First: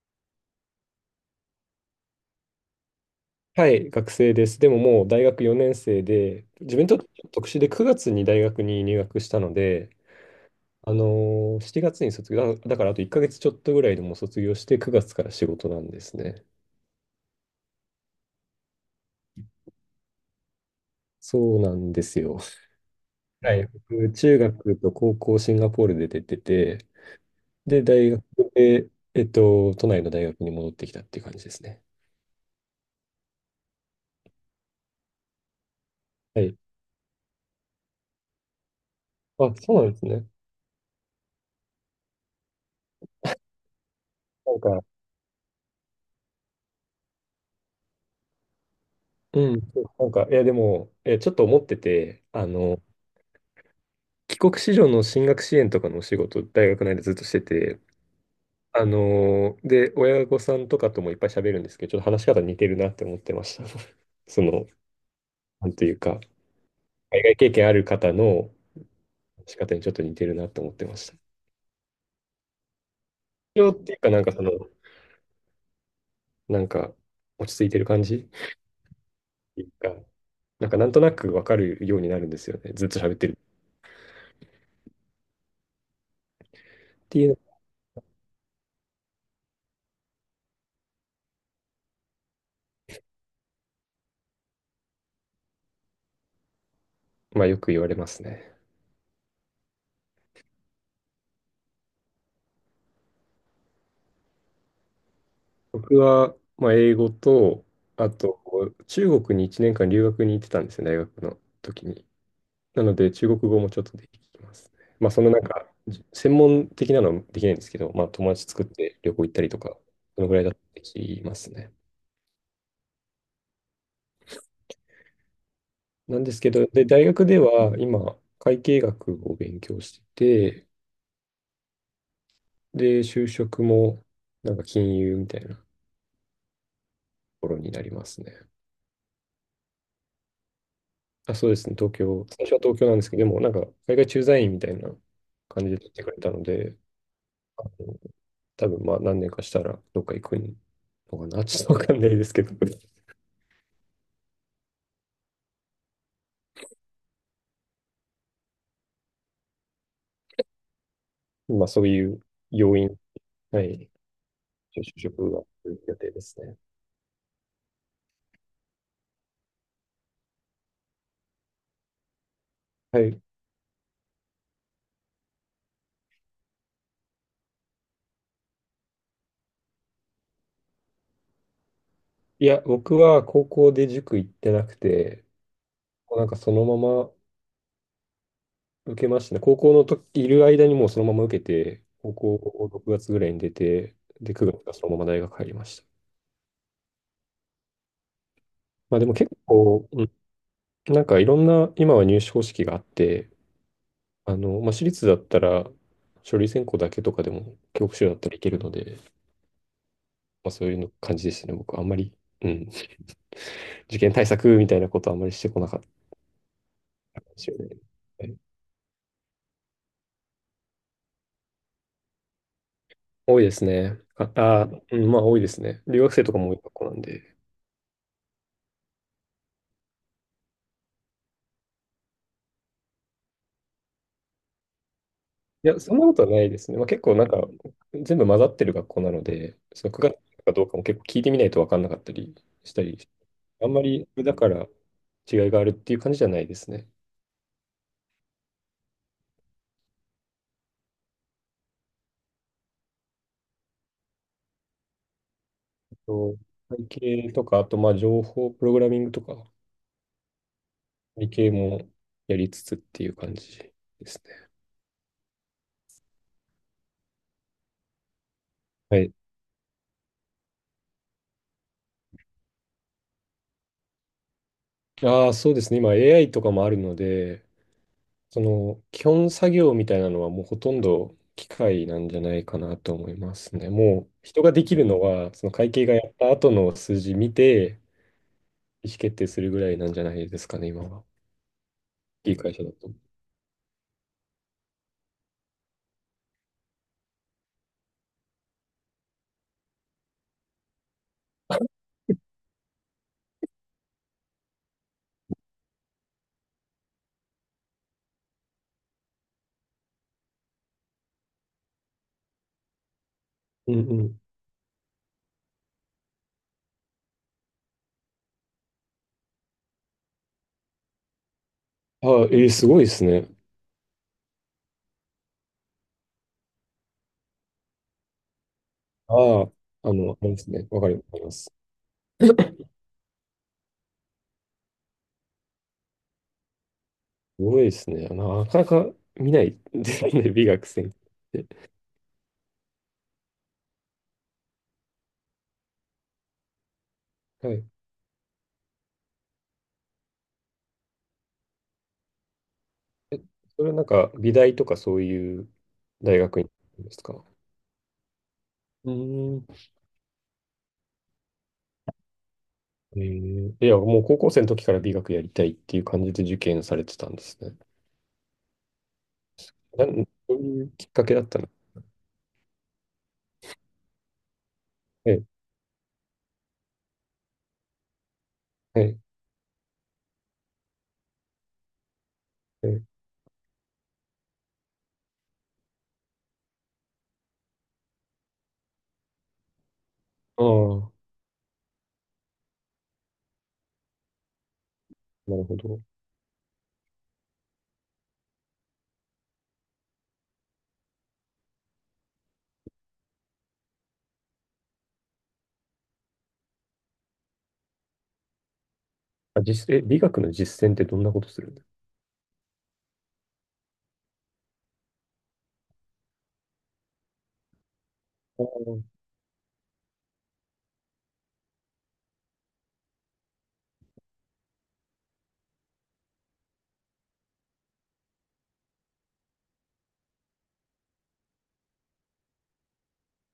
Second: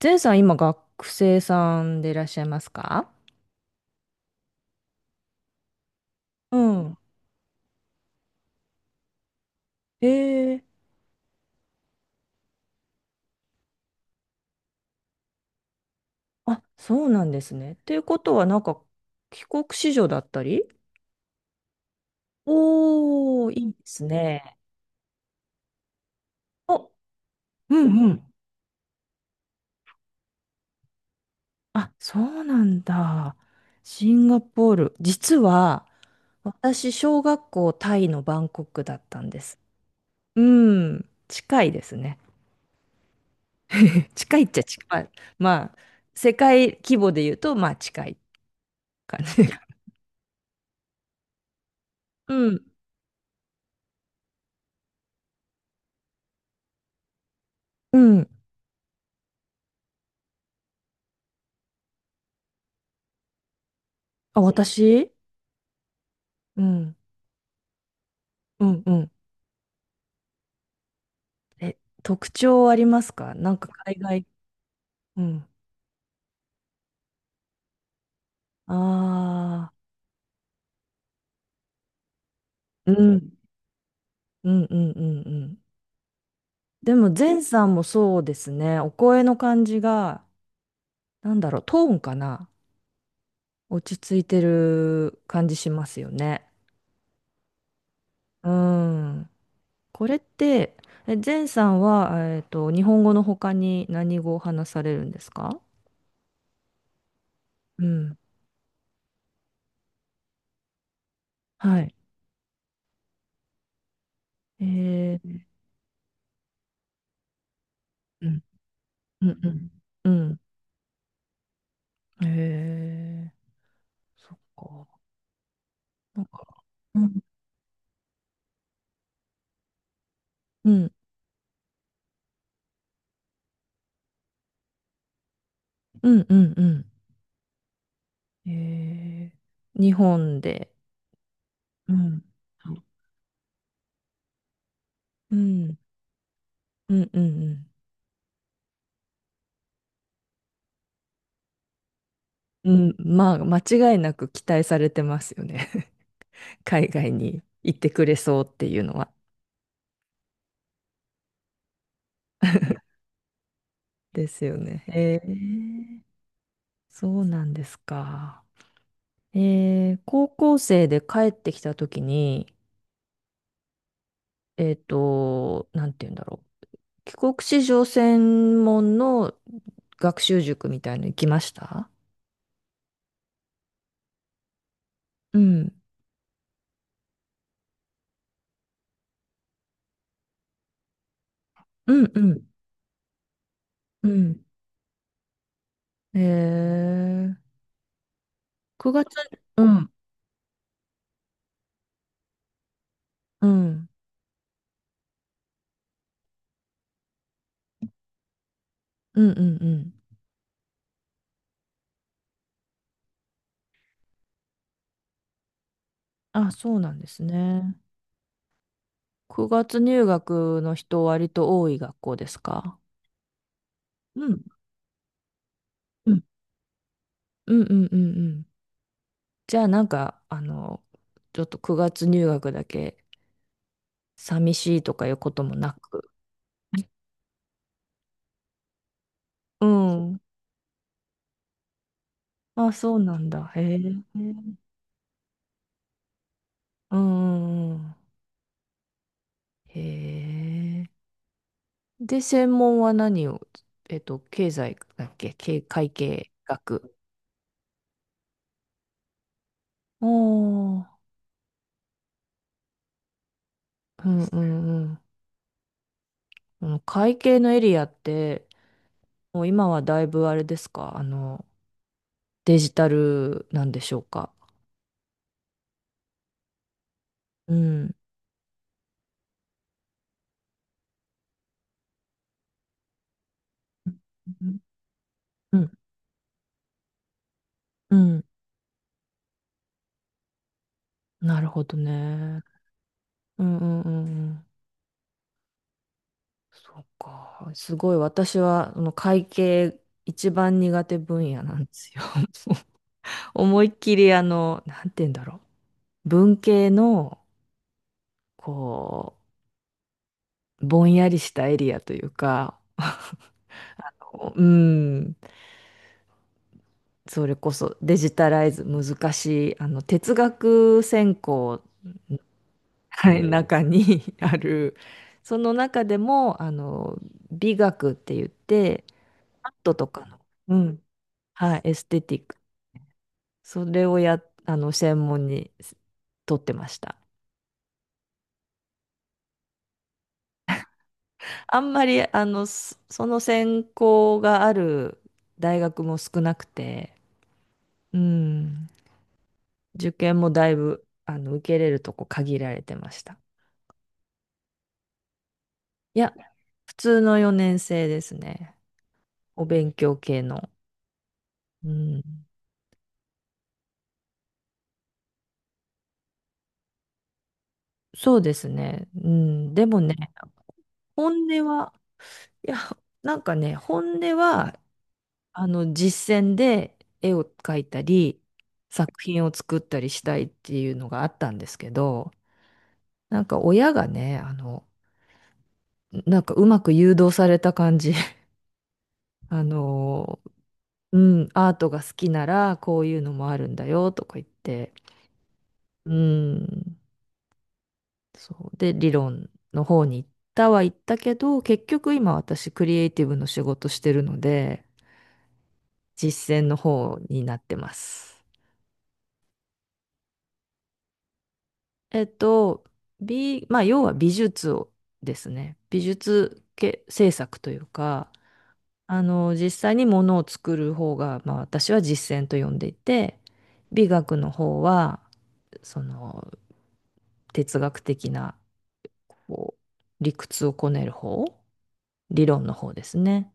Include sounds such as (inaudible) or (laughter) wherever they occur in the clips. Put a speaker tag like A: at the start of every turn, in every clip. A: ゼンさん、今学生さんでいらっしゃいますか？
B: はい、学生です。でももう大学4年生で、
A: う
B: 自分にと
A: ん。
B: ってちょっと特殊で9月に大学に入学したので、
A: ええ、
B: 7月に卒業、だからあと1ヶ月ちょっとぐらいでもう卒業して9月から仕事なんですね。
A: あ、そうなんですね。ということは、なんか、帰国子女だったり。
B: そうなんですよ。
A: おー、
B: は
A: い
B: い、
A: いです
B: 僕中
A: ね。
B: 学と高校シンガポールで出てて、
A: お、う
B: で、
A: んう
B: 大学
A: ん。
B: で、都内の大学に戻ってきたっていう感じですね。
A: あ、そうなんだ。シンガポール。実は、
B: はい。
A: 私、小学校タイのバンコクだったんで
B: あ、
A: す。
B: そうなんですね。
A: うん、近いですね。(laughs) 近いっ
B: な
A: ち
B: ん
A: ゃ
B: か、
A: 近い。まあ、世界規模で言うと、まあ、近い感じ。
B: うん、
A: (laughs)
B: なんか、いや、でも、え、ちょっと思ってて、
A: うん。
B: 帰国子女の進学支援とかのお仕事、大学内でずっとしてて、
A: うん、
B: で、親御さんとかともいっぱい喋るんですけど、ちょっと話し方似てるなって思ってました。(laughs)
A: あ、
B: その、
A: 私、
B: なんというか、
A: うん、
B: 海外経験ある方の
A: うん、うん。
B: 話し方にちょっと似てるなと思ってました。
A: え、特徴ありますか？なんか
B: 今日って
A: 海
B: いうか、なん
A: 外。
B: かその、
A: うん。
B: なんか、落ち着いてる感じっていう
A: ああ、
B: か、なんかなんとなくわかるようになるんですよね。ずっ
A: う
B: と喋ってる
A: ん、
B: っ
A: うん、うん、うん、うん。でも、
B: ていうの、
A: 前さんもそうですね。お声の感じが、なんだろう、トーンかな、落ち着いてる感じしますよね。
B: まあよく言われます
A: う
B: ね。
A: ん。これって、え、前さんは、日本語の他に何語を話されるんですか？
B: 僕は、まあ、英語と、
A: う
B: あ
A: ん。
B: と、中国に1年間留学に行ってたんですよ、大学の
A: は
B: 時
A: い。
B: に。なので、中国語もちょっとできますね。まあ、
A: え
B: そのな
A: ー、
B: んか、じ専門的なのはできないんですけど、まあ、
A: う
B: 友
A: ん、
B: 達作って旅行
A: う
B: 行っ
A: ん、
B: た
A: う
B: りと
A: ん。
B: か、
A: う
B: そのぐ
A: ん、
B: らいだとできますね。
A: へえ、そっか。
B: な
A: な
B: ん
A: ん
B: です
A: か、
B: けど、で、
A: う
B: 大
A: ん、
B: 学では今、会計学を勉強してて、
A: うん、
B: で、就職も、なんか金融みたいなと
A: うん、うん、う
B: ころになりますね。
A: ん。へえ、日本で、
B: あ、そうですね、東
A: うん、
B: 京。最初は東京なんですけど、でもなんか海外駐在員みたいな
A: う
B: 感じで
A: ん、
B: 取ってくれたので、
A: うん、うん、う
B: あ
A: ん。
B: の多分まあ何年かしたらどっか行くのかな、ちょっとわかんないですけど、
A: うん、まあ、間違いなく期待されてますよね。(laughs) 海外に行ってくれそうっていうのは。
B: (laughs) まあそういう要因、はい、
A: ですよ
B: 就
A: ね。へ
B: 職が来る
A: え、
B: 予定ですね。
A: そうなんですか。高校生で帰ってきたときに、
B: はい。
A: なんて言うんだろう。帰国子女専門の学習塾みたいの行きました？
B: いや、僕は高校で塾行ってなくて、
A: うん。
B: もうなんかそのまま受けましたね。高校のといる間にもうそのまま受けて、
A: うん
B: 高
A: う
B: 校
A: ん
B: を6月ぐらいに出て、
A: う
B: で、
A: ん。
B: 9月がそのまま大学入りました。
A: へえ、
B: まあ
A: 9
B: で
A: 月、
B: も結
A: う
B: 構、
A: ん、
B: なんかいろんな、今は入試方式があって、
A: うん、
B: まあ、私立だったら、書類選考だけとかでも、教科書だったらいけるので、
A: うんうんうん。
B: まあ、そういうの感じでしたね。僕、あんまり、うん、(laughs) 受験対策みたいなことはあんまりしてこなかっ
A: あ、そうなんで
B: た
A: す
B: かもしれな
A: ね。
B: い。はい、
A: 9月入学の人割と多い学校ですか？
B: 多いですね。
A: うん、
B: うん、まあ多いですね。留
A: う
B: 学生
A: ん、
B: とかも多い学校なんで。
A: うんうんうんうん。じゃあなんか、ちょっと9月入学だけ寂しいとかいうことも
B: い
A: な
B: や、そんな
A: く。
B: ことはないですね。まあ、結構なんか、全部混ざってる学校なので、
A: う
B: その9
A: ん。
B: 月かどうかも結構聞いてみないと分かんなかったり
A: あ、
B: した
A: そ
B: り、
A: うなんだ。へ
B: あん
A: え。
B: まり、
A: う
B: だか
A: ん
B: ら違いがあるっていう感じじゃないですね。
A: うんうん。へえ。で、専門は何を、経済だっけ、会計
B: と、会
A: 学。
B: 計とか、あと、まあ、情報プログラミングとか、
A: おー、
B: 理系もやりつつっていう感じで
A: う
B: す
A: んう
B: ね。
A: んうん。この会計のエリアって、
B: はい。
A: もう今はだいぶあれですか、デジタルなんでしょうか。
B: ああ、そうですね。今、AI とかもあるので、
A: うん。
B: その、基本作業みたいなのはもうほとんど機械なんじゃないかなと思いますね。
A: うん
B: もう、人ができるのは、その
A: うん
B: 会計がやった後の数字見て、
A: うん、
B: 意思決定するぐらいなんじゃないですかね、今は。
A: なるほど
B: いい
A: ね。
B: 会社だと。
A: うんうんうんうん。そうか。すごい私はあの会計一番苦手分野なんですよ。(laughs) 思いっきりなんて言うんだろう。文系の、こう、ぼんやりしたエリアというか、(laughs)
B: うんうん。
A: うん、それこそデジタライズ難しい、哲学専攻、の、
B: ああ、えーすごいです
A: はい、う
B: ね。
A: ん。中に (laughs) ある、その中でも、美学って言って、
B: あ
A: ア
B: あ、
A: ートと
B: あ
A: か
B: の、
A: の、
B: あれです
A: う
B: ね。わ
A: ん、
B: かります。
A: はい、エステティック、それをや、あの、専門に取ってました。
B: すごいですね。なかなか見ないですね、(laughs) 美学専攻っ
A: あ
B: て。
A: んまり、その専攻がある大学も少なくて、
B: はい。
A: うん。受験もだいぶ、受けれるとこ限られてまし
B: え、
A: た。
B: それはなんか、美大とかそういう
A: いや、
B: 大学に
A: 普
B: 行くんで
A: 通
B: すか？
A: の
B: う
A: 4年生ですね。
B: ー
A: お
B: ん。
A: 勉強系の。うん。
B: えー、いや、もう高校生の時から美学やりたいっていう感じで受験されてたんですね。
A: そうですね。うん。でも
B: な
A: ね、
B: ん、そういうきっかけだっ
A: 本
B: た
A: 音
B: の？
A: は、いや、なんかね、本音は、
B: ええ、
A: 実践で絵を描いたり、
B: え
A: 作
B: え、
A: 品を作ったりしたいっていうのがあったんですけど、
B: ええ。
A: なんか親がね、なんかうまく誘導された感じ、(laughs) あの、
B: ああ、
A: うん、アートが好きならこういうのもあるんだよとか言って、
B: なるほど。
A: うん、そう。で、理論の方に行ったは行ったけど、結局今私クリエイティブの仕事してるので、実践の方になってます。
B: あ、実、え、美学の実践ってどんなことするんですか？
A: えっと、まあ、要は美術をですね、美術系制作というか、
B: ああ、す
A: 実際にものを作る方が、まあ、私は実践と呼んでいて、美学の方は、その哲学的な、こう、理屈をこねる方、理論の方ですね。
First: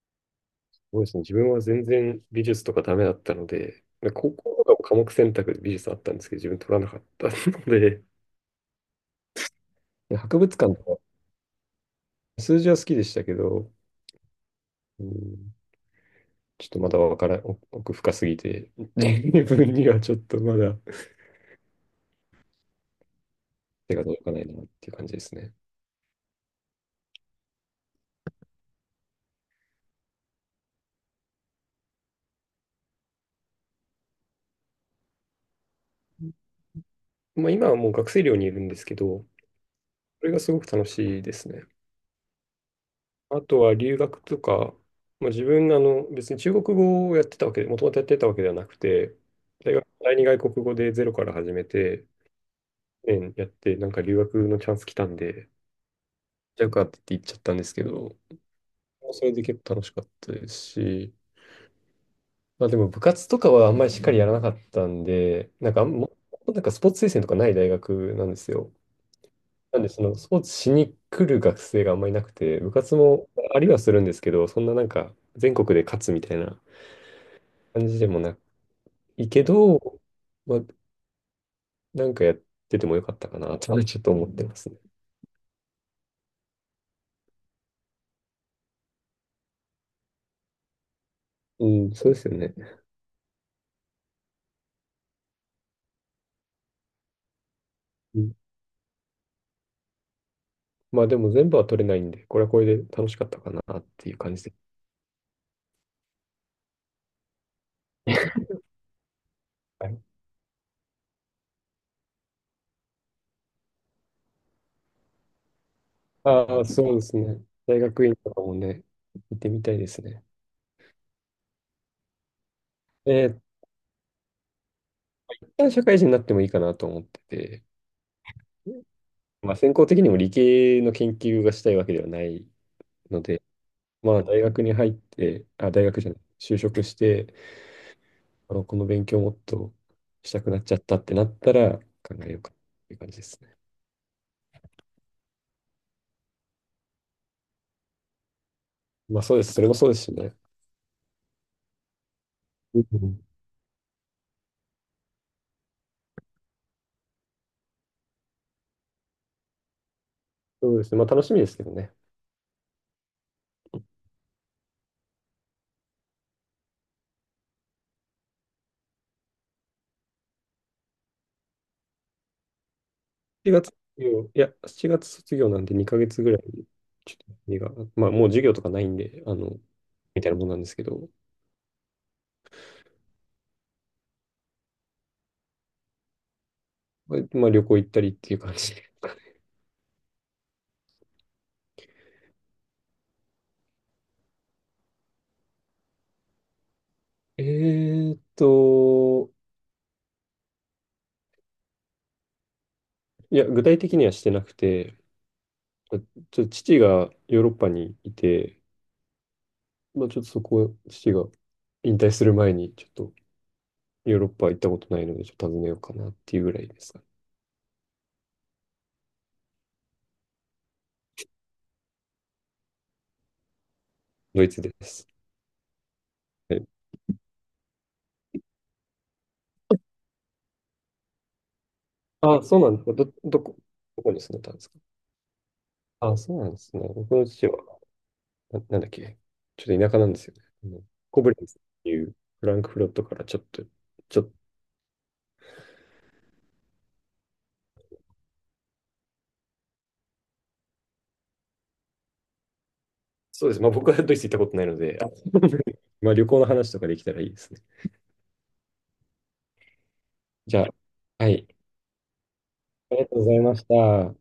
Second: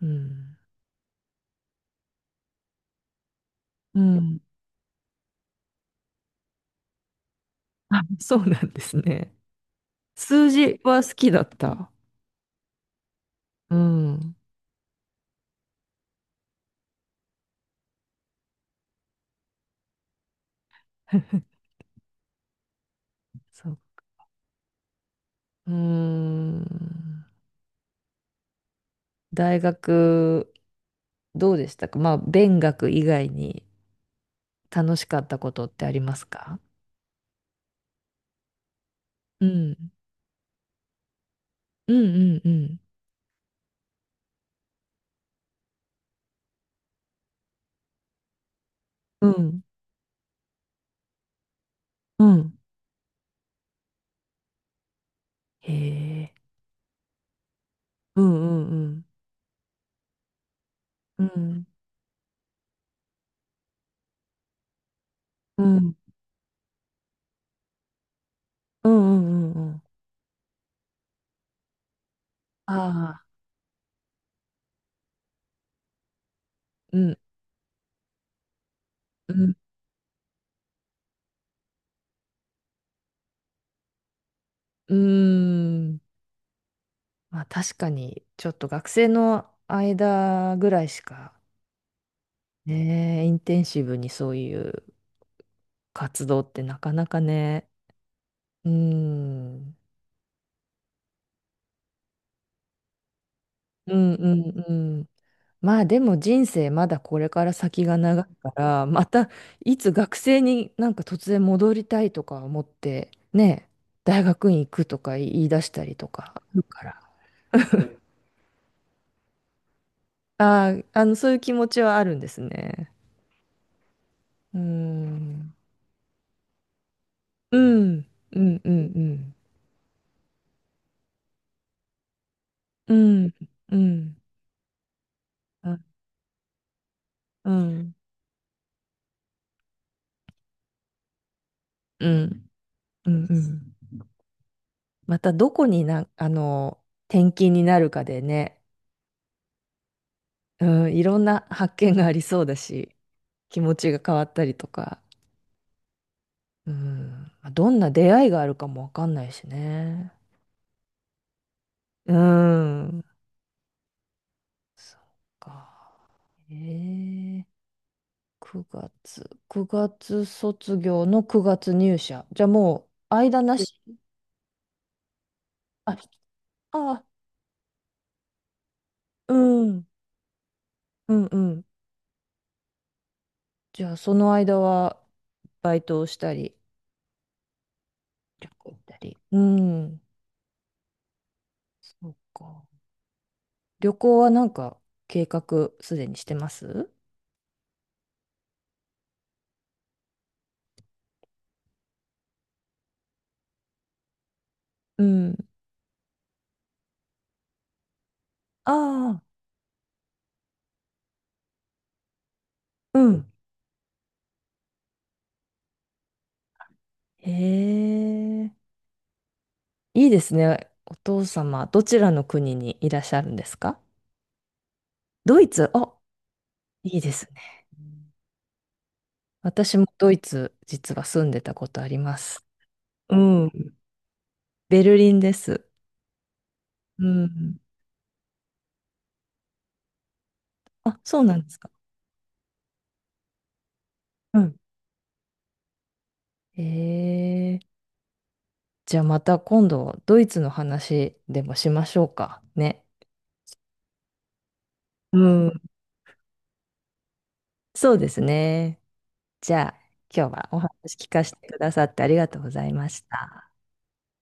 A: うん。
B: ごいですね。自分は全然美術とかダメだったので、
A: う
B: 高
A: ん。
B: 校とかも科目選択で美術あったんですけど、自分取らなかったの
A: (laughs) あ、
B: で、
A: そうなんですね。
B: で博
A: 数
B: 物館
A: 字
B: とか。
A: は好きだった。
B: 数字は好きでしたけど、
A: うん。
B: うん、ちょっとまだわからん、奥深すぎて、(laughs) 自分にはちょっとまだ
A: (laughs) そう。
B: 手が届かないなっていう感じですね。
A: うーん。大学、どうでしたか？まあ、勉学以外に楽しかったことってありますか？
B: まあ、今はもう学生寮にいるんですけど、
A: うん。
B: それがすごく楽しいですね。
A: うんうんうん。
B: あとは留学とか、まあ、自分あの別に中国語をやってたわけで、もともとやってたわけではなくて、
A: うん。
B: 大学第二外国語でゼロから始めて、
A: うん。
B: 年やって、なんか留学のチャンス来たんで、
A: へえ。
B: じゃあ受かってって言っちゃったんですけど、
A: うんうん
B: それで結構楽しかったですし、
A: うん。うん。
B: まあでも部活とかはあんまりしっかりやらなかったんで、
A: うん。
B: なんかスポーツ推薦とかない大学なんですよ。
A: うんうんうんう
B: な
A: ん。
B: んでそのスポーツしに来る学生があんまりいなくて、部
A: あ
B: 活
A: あ。
B: もありはするんですけど、そんななんか全国で勝つみたいな
A: うん
B: 感じでもない
A: う
B: け
A: ん、
B: ど、まあなんかやっててもよかったかなとはちょっと思ってますね。
A: うーん、まあ確かに、ちょっと学生の間ぐらいしか、
B: うん、そうですよね。
A: ね、インテンシブにそういう活動ってなかなかね、
B: うん、
A: うーん、
B: まあでも全部は取れないんで、これはこれで楽しかったかなっ
A: う
B: てい
A: ん
B: う感
A: う
B: じで。
A: んうん。まあでも人生まだこれから先が長い
B: (laughs)
A: から、またい
B: は
A: つ
B: い、
A: 学生になんか突然戻りたいとか思って、ね、大学院行くとか言い出したりとかあ
B: あ
A: る
B: あ、
A: か
B: そうで
A: ら。
B: すね。大学院とかもね、行ってみたいですね。
A: ああ、そういう気持ちはあるんですね。
B: えー、
A: うー
B: 一
A: ん。
B: 旦社会人になってもいいかなと思って
A: う
B: て、
A: ん。うん。うん。
B: まあ、専攻的にも理系の研究がしたいわけではない
A: う
B: の
A: ん。
B: で、
A: う
B: ま
A: ん。
B: あ、大学に入って、あ、
A: あ、
B: 大学じゃない、就職して、
A: うん。
B: この勉強もっとしたくなっちゃったってなったら
A: う
B: 考えよう
A: ん。
B: かっていう感
A: う
B: じで
A: ん。う
B: すね。
A: ん、またどこにな、あの、転勤になるかでね、
B: まあ、そうです。それもそうですしね。
A: うん、いろんな発見がありそうだ
B: う
A: し、
B: ん、
A: 気持ちが変わったりとか、うん。まあどんな出会いがあるかもわかんないしね。
B: そうですね。まあ、楽しみですけどね。
A: うん。そっか。えー、9月卒業の9月入社。じゃあもう間
B: 7
A: な
B: 月卒
A: し。
B: 7月卒業なんで
A: あ、
B: 2ヶ月ぐらい、
A: あ、
B: ちょっと休みが、まあ、もう授業とかないんで、
A: うん、
B: みたいなもんなんですけど、
A: うんうん。じゃあ、その間は、バイトをしたり、
B: まあ旅行行ったりっていう
A: 旅
B: 感
A: 行
B: じ
A: 行っ
B: で。
A: たり。うん、そうか。旅行はなんか、計画すでにしてます？
B: えーっと、いや、具体的にはしてなくて、
A: うん。
B: まあちょっと父がヨーロッパにいて、
A: ああ、
B: まあ、ちょっとそこ、父が引退する前に、ちょっ
A: う
B: と
A: ん。
B: ヨーロッパ行ったことないので、ちょっと訪ねようかなっていうぐらいですか。
A: へえ、いいですね。お父様、どちらの国にいらっしゃるんですか？
B: ドイツです。
A: ドイツ、あ、
B: はい、
A: いいですね。うん、私もドイツ、実は住んでたことありま
B: あ、
A: す。
B: そうなんですか。
A: うん。
B: どこに住んでたんですか？
A: ベルリンです。
B: あ、そうなんですね。
A: う
B: 僕の父は、
A: ん。
B: なんだっけ、ちょっと田舎なんですよね。あの
A: あ、そ
B: コ
A: う
B: ブレ
A: なん
B: ン
A: で
B: ツ
A: す
B: っ
A: か。
B: ていうフランクフルトからちょっと、ちょっ、
A: うん、えー、じゃあまた今度ドイツの話でもしましょうかね。
B: そうですね。まあ、僕はドイツ行ったことないので、あ
A: うん。
B: (laughs) まあ、旅行の話とかできたらいいですね。
A: そうですね。じゃあ今日は
B: じ
A: お
B: ゃ
A: 話
B: あ、
A: 聞か
B: は
A: せて
B: い。
A: くださってありがとうございま
B: あり
A: し
B: がとうござい
A: た。
B: ました。